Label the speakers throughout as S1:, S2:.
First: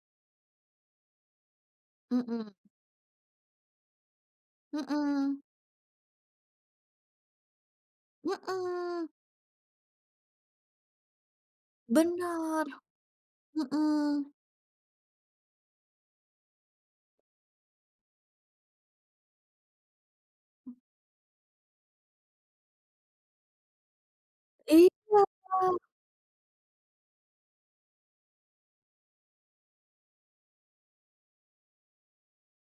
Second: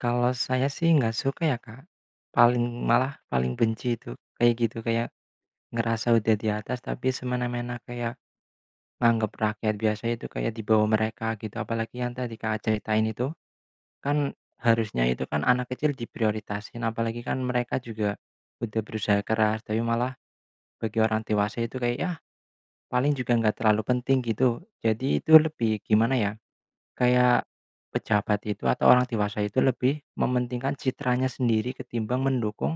S1: Kalau saya sih enggak suka ya, Kak.
S2: Mhm.
S1: Paling, malah paling benci itu kayak gitu. Kayak
S2: Mhm.
S1: ngerasa udah di atas tapi semena-mena, kayak
S2: Mhm.
S1: nganggap rakyat biasa itu di bawah mereka gitu, apalagi yang tadi Kakak
S2: Bener.
S1: ceritain itu. Kan,
S2: Mhm.
S1: harusnya itu kan anak kecil diprioritasin, apalagi mereka juga udah berusaha keras, tapi malah bagi orang dewasa itu kayak yah, paling juga enggak terlalu penting gitu.
S2: Iya,
S1: Jadi itu
S2: Kak.
S1: lebih gimana ya, kayak pejabat itu atau orang dewasa itu lebih mementingkan citranya sendiri ketimbang mendukung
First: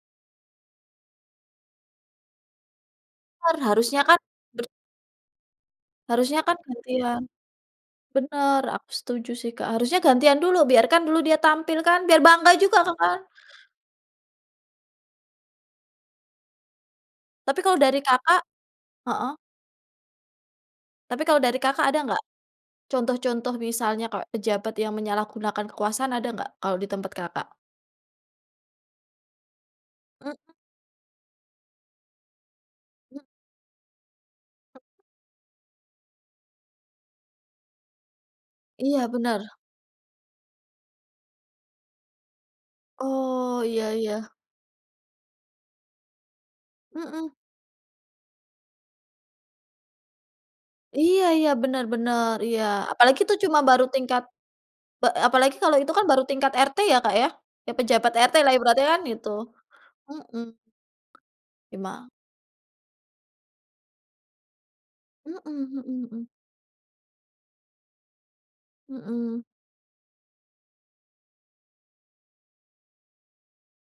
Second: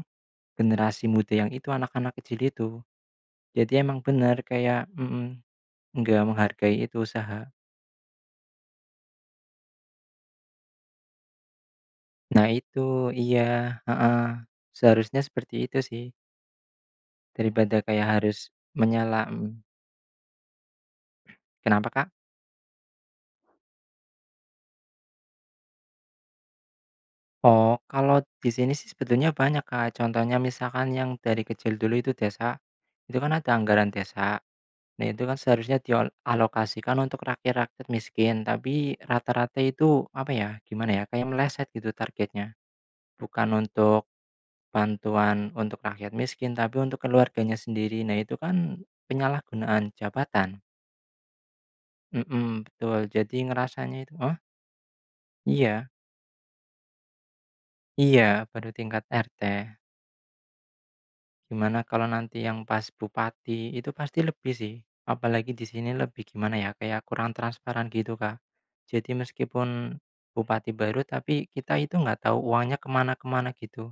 S1: generasi muda, yang itu anak-anak kecil itu.
S2: Kan
S1: Jadi
S2: harusnya
S1: emang
S2: kan,
S1: benar,
S2: bert
S1: kayak mhm, enggak
S2: Harusnya kan
S1: menghargai itu
S2: gantian,
S1: usaha.
S2: benar aku setuju sih, Kak, harusnya gantian dulu, biarkan dulu dia tampil kan biar
S1: Nah,
S2: bangga juga,
S1: itu,
S2: Kak, kan.
S1: iya heeh seharusnya seperti itu sih.
S2: Tapi kalau
S1: Daripada
S2: dari
S1: kayak
S2: Kakak
S1: harus
S2: heeh.
S1: menyelam.
S2: Tapi kalau dari Kakak
S1: Kenapa,
S2: ada
S1: Kak?
S2: enggak? Contoh-contoh misalnya kayak pejabat yang menyalahgunakan kekuasaan ada enggak, kalau di tempat Kakak?
S1: Oh, kalau di sini sih sebetulnya banyak, Kak. Contohnya,
S2: Heeh.
S1: misalkan yang dari kecil dulu itu desa, itu
S2: Hmm.
S1: kan ada anggaran desa.
S2: Hmm
S1: Nah, itu kan seharusnya diol dialokasikan untuk rakyat miskin, tapi
S2: Iya benar.
S1: rata-rata itu, apa ya, gimana ya, kayak meleset targetnya. Bukan
S2: Oh iya
S1: untuk
S2: iya.
S1: bantuan untuk rakyat miskin, tapi untuk
S2: Mhm.
S1: keluarganya sendiri. Nah, itu kan penyalahgunaan jabatan.
S2: Iya iya benar-benar iya
S1: Mhm betul.
S2: apalagi itu
S1: Jadi
S2: cuma baru
S1: ngerasanya itu.
S2: tingkat
S1: Heh?
S2: pe apalagi kalau
S1: Iya.
S2: itu kan baru tingkat RT ya Kak ya? Ya pejabat
S1: Iya
S2: RT lah
S1: baru
S2: ibaratnya kan
S1: tingkat RT.
S2: itu-heeh.
S1: Gimana
S2: Gima
S1: kalau nanti yang pas bupati itu pasti lebih sih,
S2: Mhm
S1: apalagi di sini
S2: mhm
S1: lebih
S2: mhm.
S1: gimana ya? Kayak kurang transparan gitu, Kak. Jadi
S2: Mhm.
S1: meskipun bupati baru tapi kita itu enggak tahu uangnya ke mana ke mana gitu.